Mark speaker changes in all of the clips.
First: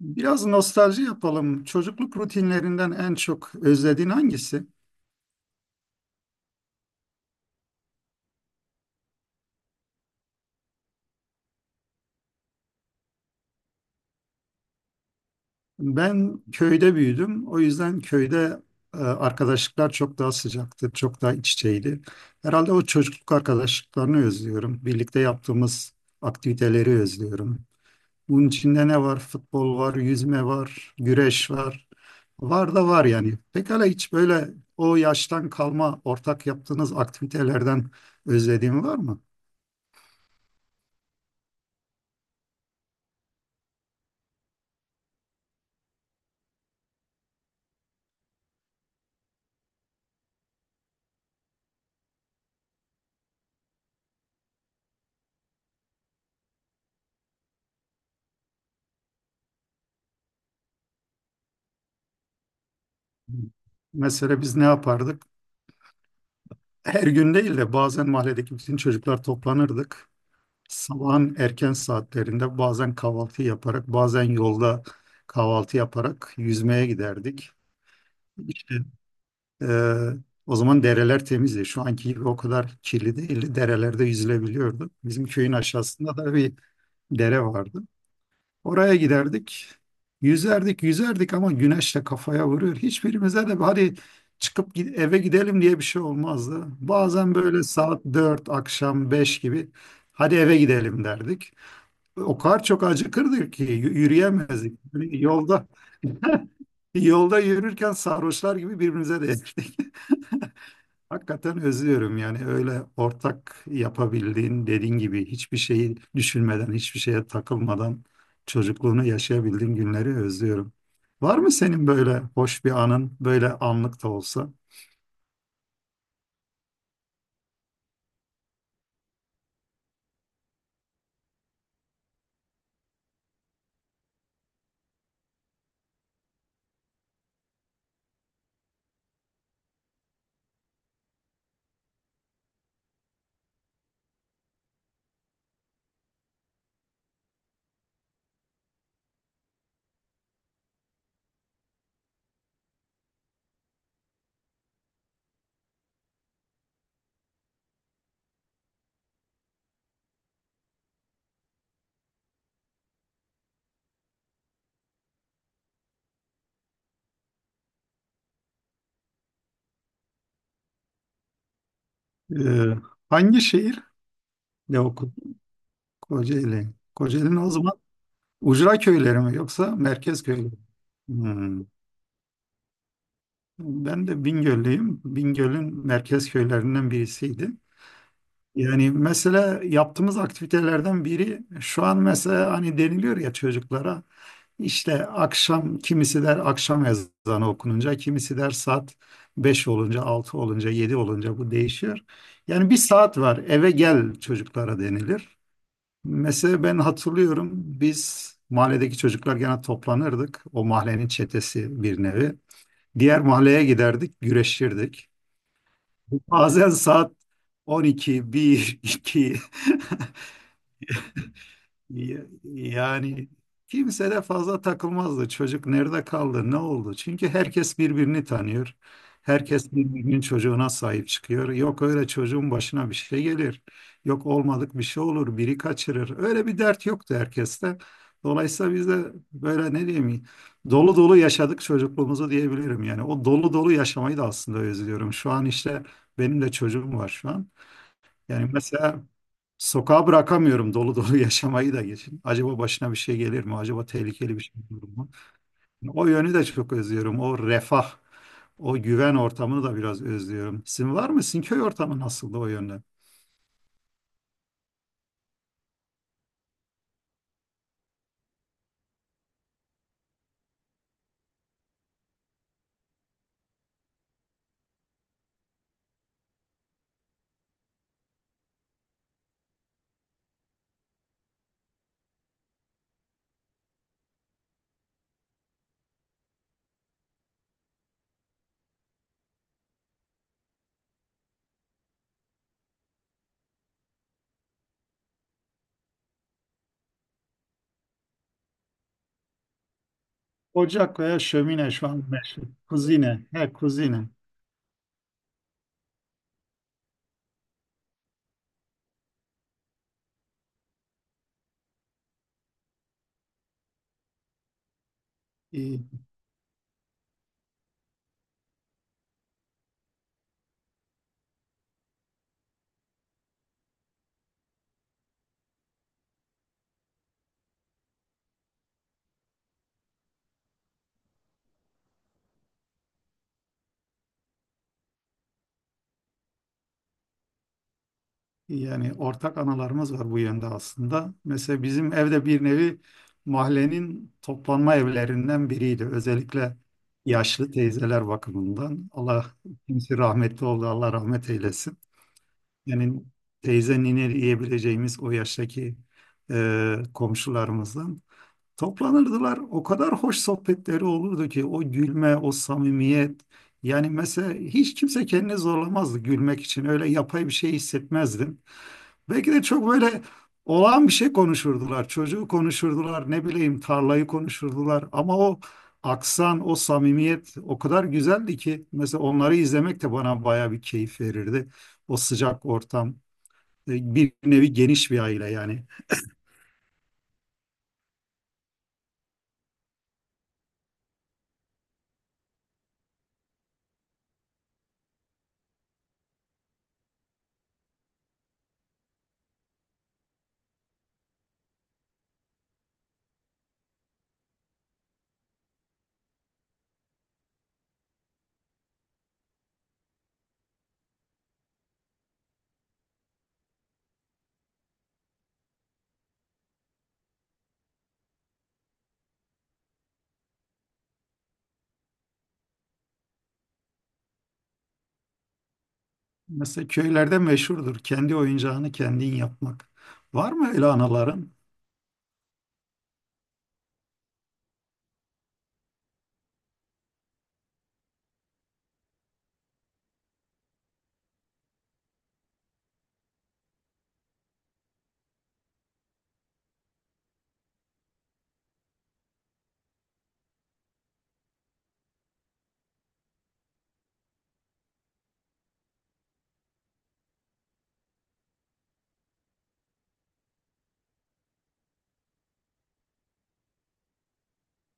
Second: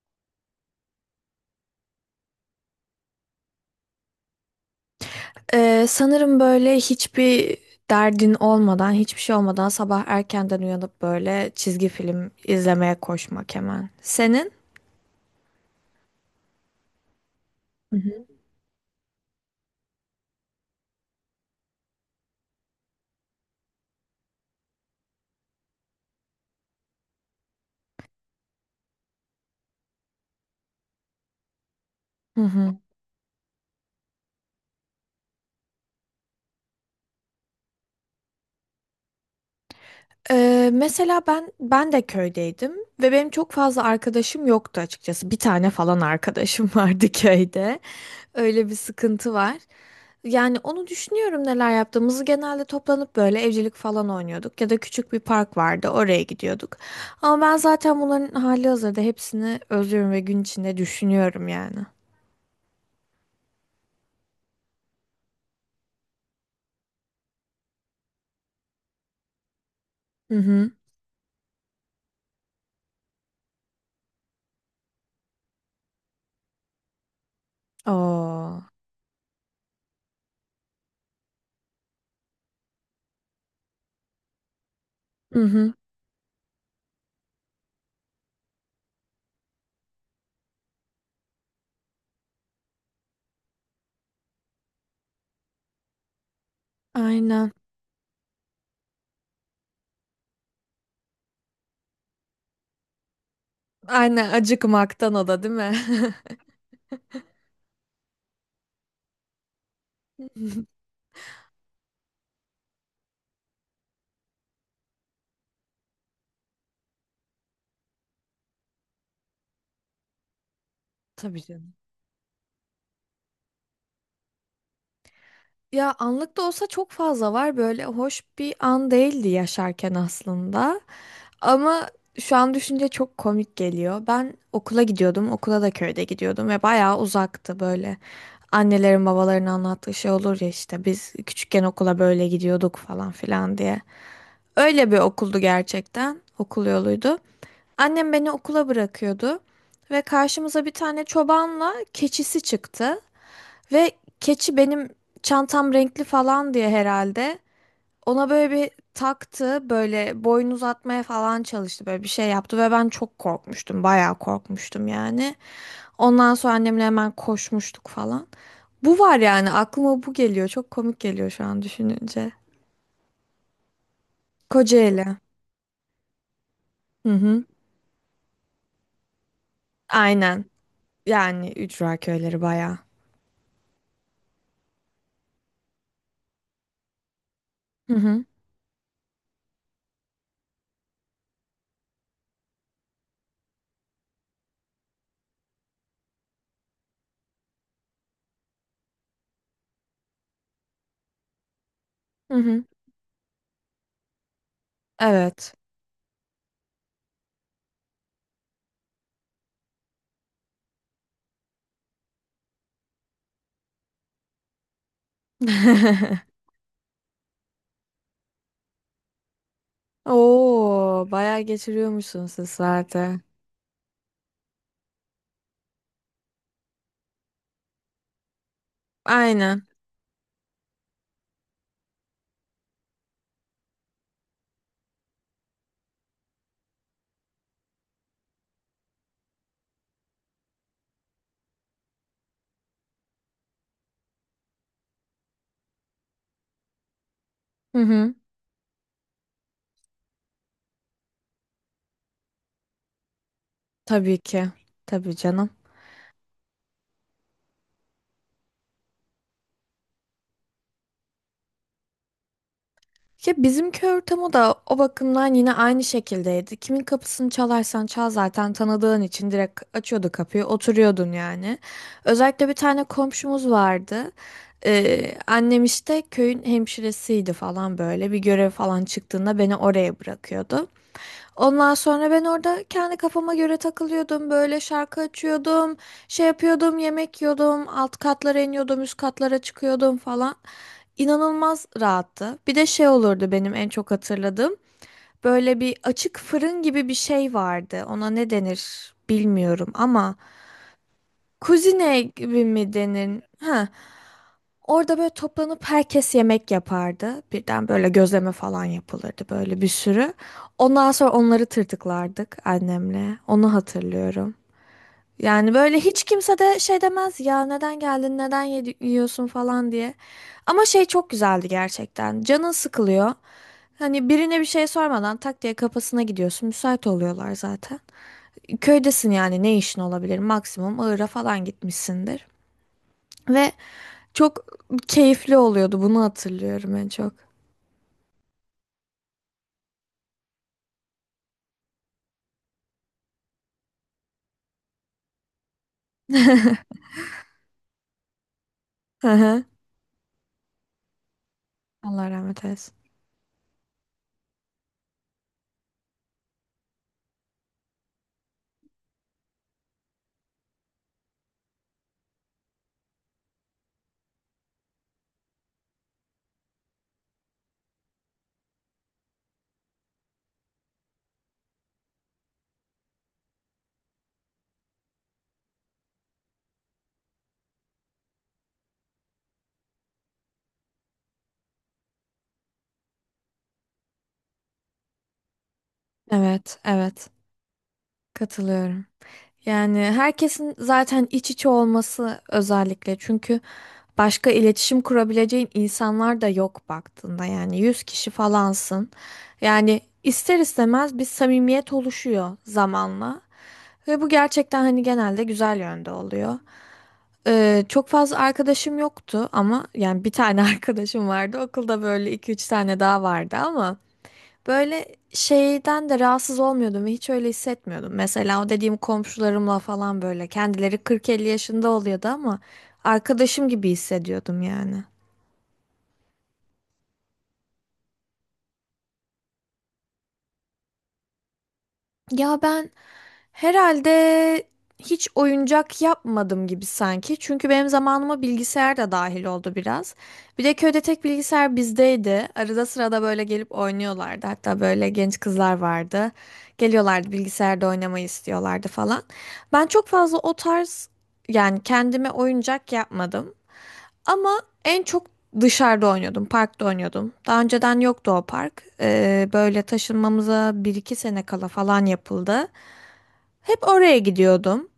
Speaker 1: Biraz nostalji yapalım. Çocukluk rutinlerinden en çok özlediğin hangisi?
Speaker 2: Sanırım böyle hiçbir derdin olmadan, hiçbir şey olmadan sabah erkenden uyanıp böyle çizgi film izlemeye koşmak hemen. Senin?
Speaker 1: Ben köyde büyüdüm. O
Speaker 2: Hı
Speaker 1: yüzden
Speaker 2: hı.
Speaker 1: köyde arkadaşlıklar çok daha sıcaktı, çok daha iç içeydi. Herhalde o çocukluk arkadaşlıklarını özlüyorum. Birlikte yaptığımız aktiviteleri özlüyorum. Bunun içinde ne var? Futbol var, yüzme var, güreş var.
Speaker 2: Hı
Speaker 1: Var
Speaker 2: hı.
Speaker 1: da var yani. Pekala hiç böyle o yaştan kalma ortak yaptığınız aktivitelerden özlediğin var mı?
Speaker 2: Mesela ben de köydeydim ve benim çok fazla arkadaşım yoktu açıkçası. Bir tane falan arkadaşım vardı köyde. Öyle bir sıkıntı var. Yani onu düşünüyorum neler yaptığımızı. Genelde toplanıp böyle evcilik falan oynuyorduk ya da küçük bir park vardı oraya gidiyorduk. Ama ben zaten bunların hali hazırda hepsini özlüyorum ve gün içinde düşünüyorum yani.
Speaker 1: Mesela biz ne yapardık? Her gün değil de bazen mahalledeki bütün çocuklar toplanırdık.
Speaker 2: Hı hı.
Speaker 1: Sabahın erken saatlerinde bazen kahvaltı yaparak, bazen yolda kahvaltı yaparak yüzmeye giderdik.
Speaker 2: Oo.
Speaker 1: İşte e, o zaman dereler temizdi. Şu anki gibi o kadar kirli değildi. Derelerde yüzülebiliyordu. Bizim
Speaker 2: Hı
Speaker 1: köyün
Speaker 2: hı.
Speaker 1: aşağısında da bir dere vardı. Oraya giderdik. Yüzerdik, yüzerdik ama güneşle kafaya vuruyor. Hiçbirimize de hadi çıkıp eve gidelim diye bir şey olmazdı. Bazen
Speaker 2: Aynen.
Speaker 1: böyle saat 4 akşam 5 gibi hadi eve gidelim derdik. O kadar çok acıkırdık ki
Speaker 2: Aynen,
Speaker 1: yürüyemezdik.
Speaker 2: acıkmaktan
Speaker 1: Yani
Speaker 2: o da değil
Speaker 1: yolda
Speaker 2: mi?
Speaker 1: yürürken sarhoşlar gibi birbirimize değerdik. Hakikaten özlüyorum yani öyle ortak yapabildiğin dediğin gibi hiçbir şeyi düşünmeden hiçbir şeye takılmadan çocukluğunu yaşayabildiğin günleri özlüyorum. Var
Speaker 2: Tabii
Speaker 1: mı
Speaker 2: canım.
Speaker 1: senin böyle hoş bir anın böyle anlık da olsa?
Speaker 2: Ya anlık da olsa çok fazla var, böyle hoş bir an değildi yaşarken aslında. Ama şu an düşünce çok komik geliyor. Ben okula gidiyordum, okula da köyde gidiyordum ve bayağı uzaktı böyle. Annelerin babaların anlattığı şey olur ya, işte biz küçükken okula böyle gidiyorduk falan filan diye. Öyle bir okuldu gerçekten, okul yoluydu. Annem beni okula bırakıyordu ve karşımıza bir tane çobanla keçisi çıktı. Ve keçi benim çantam renkli falan diye herhalde ona böyle bir taktı, böyle boyun uzatmaya falan çalıştı, böyle bir şey yaptı ve ben çok korkmuştum, bayağı korkmuştum yani. Ondan sonra annemle hemen koşmuştuk falan. Bu var yani, aklıma bu geliyor. Çok komik geliyor şu an düşününce.
Speaker 1: Ee, Hangi şehir? Ne
Speaker 2: Kocaeli.
Speaker 1: okudun? Kocaeli.
Speaker 2: Hı
Speaker 1: Kocaeli'nin
Speaker 2: hı.
Speaker 1: o zaman ucra köyleri mi yoksa merkez köyleri
Speaker 2: Aynen.
Speaker 1: mi?
Speaker 2: Yani
Speaker 1: Hmm.
Speaker 2: ücra köyleri bayağı.
Speaker 1: Ben de Bingöl'lüyüm. Bingöl'ün merkez köylerinden birisiydi.
Speaker 2: Hı hı.
Speaker 1: Yani mesela yaptığımız aktivitelerden biri şu an mesela hani deniliyor ya çocuklara işte akşam kimisi der akşam ezanı okununca kimisi der saat 5 olunca 6 olunca 7 olunca bu değişiyor.
Speaker 2: Hı hı.
Speaker 1: Yani bir saat var eve gel çocuklara denilir.
Speaker 2: Evet.
Speaker 1: Mesela ben hatırlıyorum biz mahalledeki çocuklar gene toplanırdık. O mahallenin çetesi bir nevi. Diğer mahalleye giderdik, güreşirdik. Bazen saat 12, 1, 2.
Speaker 2: Oo, bayağı geçiriyormuşsun sizlerde.
Speaker 1: Yani kimse de fazla takılmazdı. Çocuk nerede kaldı, ne oldu? Çünkü herkes birbirini tanıyor.
Speaker 2: Aynen.
Speaker 1: Herkes birbirinin çocuğuna sahip çıkıyor. Yok öyle çocuğun başına bir şey gelir. Yok olmadık bir şey olur, biri kaçırır. Öyle bir dert yoktu herkeste. Dolayısıyla biz de böyle ne diyeyim, dolu dolu yaşadık çocukluğumuzu diyebilirim. Yani o dolu dolu yaşamayı da aslında özlüyorum. Şu an işte benim de çocuğum var şu an.
Speaker 2: Hı hı.
Speaker 1: Yani mesela sokağa bırakamıyorum dolu dolu yaşamayı da geçin. Acaba başına bir şey gelir mi? Acaba
Speaker 2: Tabii
Speaker 1: tehlikeli bir
Speaker 2: ki.
Speaker 1: şey olur mu?
Speaker 2: Tabii canım.
Speaker 1: Yani o yönü de çok özlüyorum. O refah, o güven ortamını da biraz özlüyorum. Sizin var mı? Sizin köy ortamı nasıldı o yönde?
Speaker 2: Ya bizimki ortamı da o bakımdan yine aynı şekildeydi. Kimin kapısını çalarsan çal zaten tanıdığın için direkt açıyordu kapıyı, oturuyordun yani. Özellikle bir tane komşumuz vardı. Annem işte köyün hemşiresiydi falan böyle. Bir görev falan çıktığında beni oraya bırakıyordu. Ondan sonra ben orada kendi kafama göre takılıyordum. Böyle şarkı açıyordum, şey yapıyordum, yemek yiyordum, alt katlara iniyordum, üst katlara çıkıyordum falan. İnanılmaz rahattı. Bir de şey olurdu benim en çok hatırladığım. Böyle bir açık fırın gibi bir şey vardı. Ona ne denir bilmiyorum ama
Speaker 1: Ocak veya şömine şu
Speaker 2: kuzine
Speaker 1: an meşhur.
Speaker 2: gibi mi denir?
Speaker 1: Kuzine. He,
Speaker 2: Ha.
Speaker 1: kuzine.
Speaker 2: Orada böyle toplanıp herkes yemek yapardı. Birden böyle gözleme falan yapılırdı böyle, bir sürü. Ondan sonra onları tırtıklardık annemle. Onu hatırlıyorum. Yani böyle
Speaker 1: İyi.
Speaker 2: hiç kimse de şey demez ya, neden geldin, neden yiyorsun falan diye. Ama şey, çok güzeldi gerçekten. Canın sıkılıyor. Hani birine bir şey sormadan tak diye kapısına gidiyorsun. Müsait oluyorlar zaten. Köydesin yani, ne işin olabilir? Maksimum Iğır'a falan gitmişsindir. Ve çok keyifli oluyordu. Bunu hatırlıyorum en çok.
Speaker 1: Yani ortak analarımız var bu yönde aslında. Mesela bizim evde bir nevi mahallenin toplanma evlerinden biriydi. Özellikle yaşlı teyzeler bakımından.
Speaker 2: Hı
Speaker 1: Allah
Speaker 2: hı.
Speaker 1: kimse rahmetli oldu, Allah rahmet eylesin.
Speaker 2: Allah rahmet eylesin.
Speaker 1: Yani teyze nine diyebileceğimiz o yaştaki komşularımızdan. Toplanırdılar. O kadar hoş sohbetleri olurdu ki o gülme, o samimiyet. Yani mesela hiç kimse kendini zorlamazdı gülmek için. Öyle yapay bir şey hissetmezdim. Belki de çok böyle olağan bir şey konuşurdular. Çocuğu konuşurdular, ne bileyim tarlayı konuşurdular. Ama o aksan, o samimiyet o kadar güzeldi ki mesela onları izlemek de bana baya bir keyif verirdi. O sıcak ortam, bir nevi geniş bir aile yani.
Speaker 2: Evet, evet. Katılıyorum. Yani herkesin zaten iç içe olması özellikle, çünkü başka iletişim kurabileceğin insanlar da yok baktığında, yani 100 kişi falansın. Yani ister istemez bir samimiyet oluşuyor zamanla ve bu gerçekten hani genelde güzel yönde oluyor. Çok fazla arkadaşım yoktu ama yani bir tane arkadaşım vardı okulda, böyle iki üç tane daha vardı ama. Böyle şeyden de rahatsız olmuyordum ve hiç öyle hissetmiyordum. Mesela o dediğim komşularımla falan böyle, kendileri 40-50 yaşında oluyordu ama arkadaşım gibi hissediyordum yani.
Speaker 1: Mesela köylerde meşhurdur kendi oyuncağını kendin yapmak. Var mı öyle anaların?
Speaker 2: Ya ben herhalde hiç oyuncak yapmadım gibi sanki. Çünkü benim zamanıma bilgisayar da dahil oldu biraz. Bir de köyde tek bilgisayar bizdeydi. Arada sırada böyle gelip oynuyorlardı. Hatta böyle genç kızlar vardı. Geliyorlardı, bilgisayarda oynamayı istiyorlardı falan. Ben çok fazla o tarz, yani kendime oyuncak yapmadım. Ama en çok dışarıda oynuyordum, parkta oynuyordum. Daha önceden yoktu o park. Böyle taşınmamıza bir iki sene kala falan yapıldı. Hep oraya gidiyordum.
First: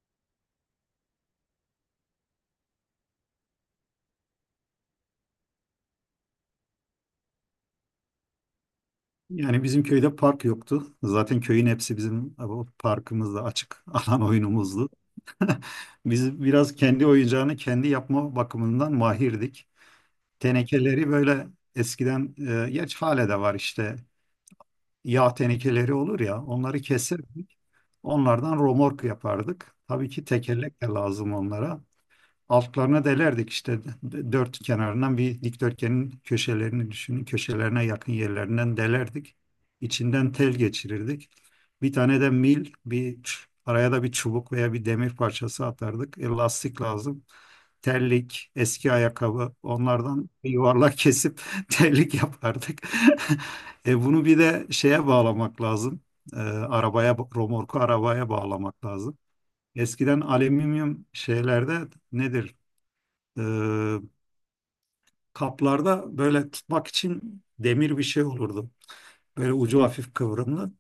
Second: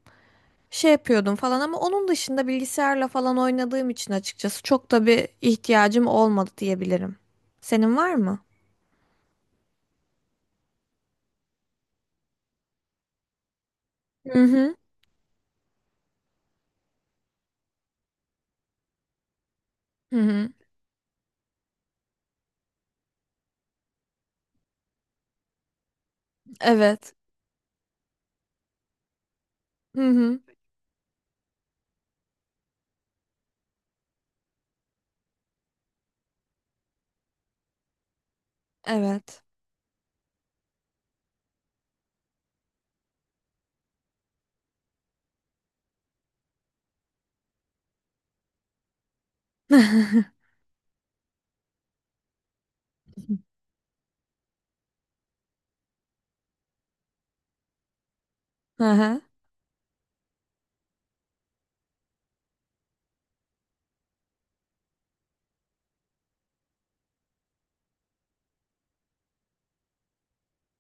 Speaker 2: Şey yapıyordum falan ama onun dışında bilgisayarla falan oynadığım için açıkçası çok da bir ihtiyacım olmadı diyebilirim. Senin var mı?
Speaker 1: Yani bizim köyde park yoktu. Zaten köyün hepsi bizim o parkımızda açık alan
Speaker 2: Hı hı.
Speaker 1: oyunumuzdu. Biz biraz kendi oyuncağını kendi yapma bakımından mahirdik.
Speaker 2: Hı hı.
Speaker 1: Tenekeleri böyle eskiden, geç hale de var işte yağ tenekeleri olur ya onları
Speaker 2: Evet.
Speaker 1: keserdik. Onlardan romork yapardık.
Speaker 2: Hı
Speaker 1: Tabii ki
Speaker 2: hı.
Speaker 1: tekerlek de lazım onlara altlarına delerdik işte dört kenarından bir dikdörtgenin köşelerini düşünün köşelerine yakın yerlerinden delerdik.
Speaker 2: Evet.
Speaker 1: İçinden tel geçirirdik. Bir tane de mil bir araya da bir çubuk veya bir demir parçası atardık. Lastik lazım. Terlik, eski ayakkabı onlardan bir yuvarlak kesip terlik yapardık. Bunu bir de şeye bağlamak lazım. Arabaya, romorku arabaya
Speaker 2: Hı
Speaker 1: bağlamak lazım.
Speaker 2: hı.
Speaker 1: Eskiden alüminyum şeylerde nedir? e, Kaplarda böyle tutmak için demir bir şey olurdu. Böyle ucu hafif kıvrımlı.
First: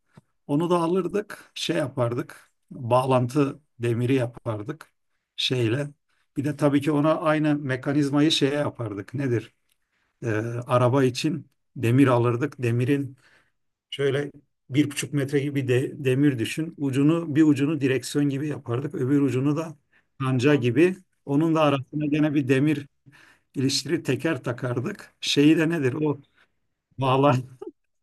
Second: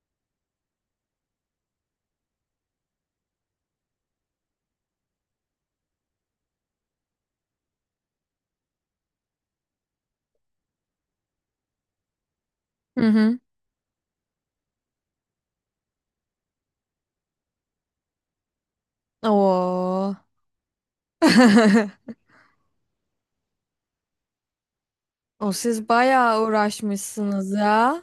Speaker 1: Onu da alırdık, şey yapardık. Bağlantı demiri yapardık şeyle. Bir de tabii ki ona aynı mekanizmayı şeye yapardık. Nedir? E, Araba için demir alırdık.
Speaker 2: Hı
Speaker 1: Demirin
Speaker 2: hı.
Speaker 1: şöyle 1,5 metre gibi de, demir düşün. Ucunu bir ucunu direksiyon gibi yapardık. Öbür ucunu da
Speaker 2: Oo.
Speaker 1: kanca gibi. Onun da arasına gene bir demir ilişkileri teker takardık.
Speaker 2: O
Speaker 1: Şeyi de
Speaker 2: siz
Speaker 1: nedir? O
Speaker 2: bayağı
Speaker 1: bağlan
Speaker 2: uğraşmışsınız ya.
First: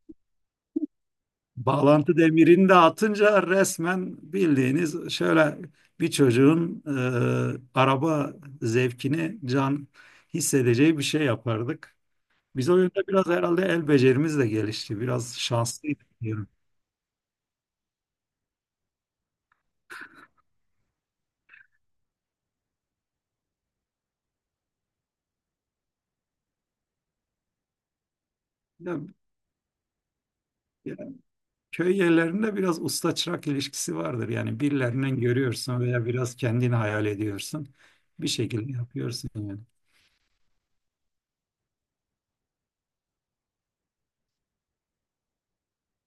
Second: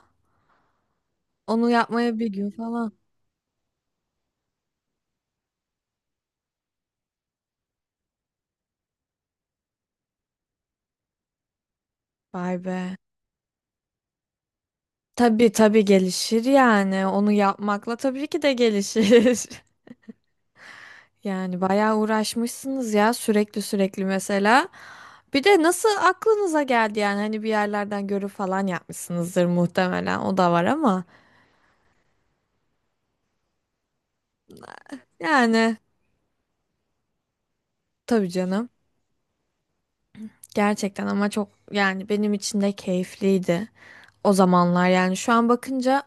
Speaker 2: Onu
Speaker 1: bağlantı
Speaker 2: yapmaya bir gün
Speaker 1: demirini de
Speaker 2: falan.
Speaker 1: atınca resmen bildiğiniz şöyle bir çocuğun araba zevkini can hissedeceği bir şey yapardık.
Speaker 2: Vay
Speaker 1: Biz o
Speaker 2: be.
Speaker 1: yönde biraz herhalde el becerimiz de gelişti. Biraz
Speaker 2: Tabii tabii
Speaker 1: şanslıydık
Speaker 2: gelişir
Speaker 1: diyorum.
Speaker 2: yani. Onu yapmakla tabii ki de gelişir. Yani bayağı uğraşmışsınız ya, sürekli mesela. Bir de nasıl aklınıza geldi yani, hani bir yerlerden görüp falan
Speaker 1: Ya,
Speaker 2: yapmışsınızdır muhtemelen. O da var
Speaker 1: Ya,
Speaker 2: ama
Speaker 1: köy yerlerinde biraz usta çırak ilişkisi vardır. Yani birilerinden
Speaker 2: yani,
Speaker 1: görüyorsun veya biraz kendini hayal ediyorsun. Bir
Speaker 2: tabii canım.
Speaker 1: şekilde yapıyorsun yani.
Speaker 2: Gerçekten ama çok, yani benim için de keyifliydi o zamanlar, yani şu an bakınca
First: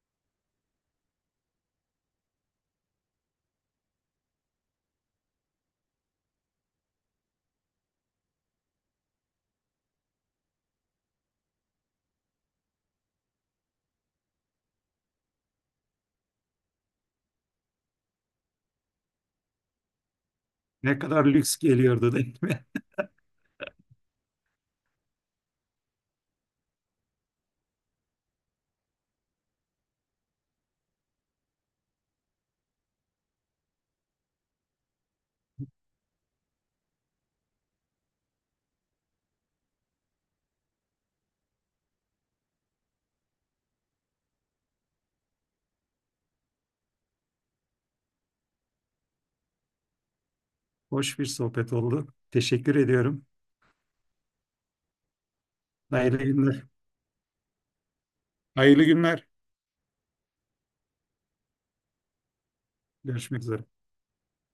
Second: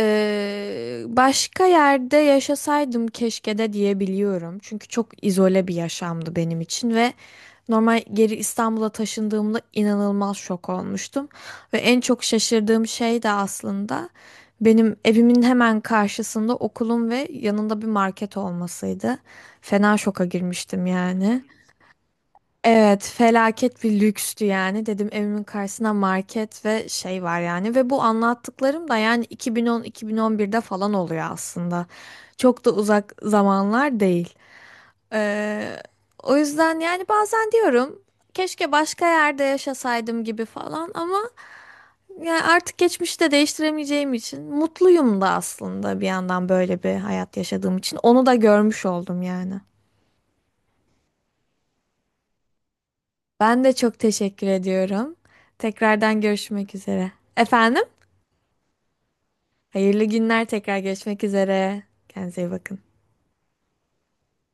Speaker 2: Başka yerde yaşasaydım keşke de diyebiliyorum. Çünkü çok izole bir yaşamdı benim için ve normal geri İstanbul'a taşındığımda inanılmaz şok olmuştum. Ve en çok şaşırdığım şey de aslında benim evimin hemen karşısında okulum ve yanında bir market olmasıydı. Fena şoka girmiştim
Speaker 1: Ne kadar
Speaker 2: yani.
Speaker 1: lüks geliyordu değil mi?
Speaker 2: Evet, felaket bir lükstü yani. Dedim, evimin karşısına market ve şey var yani. Ve bu anlattıklarım da yani 2010-2011'de falan oluyor aslında. Çok da uzak zamanlar değil. Ee, o yüzden yani bazen diyorum keşke başka yerde yaşasaydım gibi falan ama yani artık geçmişte değiştiremeyeceğim için mutluyum da aslında bir yandan, böyle bir hayat yaşadığım için. Onu da görmüş oldum yani.
Speaker 1: Hoş bir sohbet oldu. Teşekkür ediyorum.
Speaker 2: Ben de çok teşekkür ediyorum.
Speaker 1: Hayırlı
Speaker 2: Tekrardan
Speaker 1: günler.
Speaker 2: görüşmek üzere. Efendim?
Speaker 1: Hayırlı günler.
Speaker 2: Hayırlı günler, tekrar görüşmek üzere. Kendinize iyi bakın.
Speaker 1: Görüşmek üzere.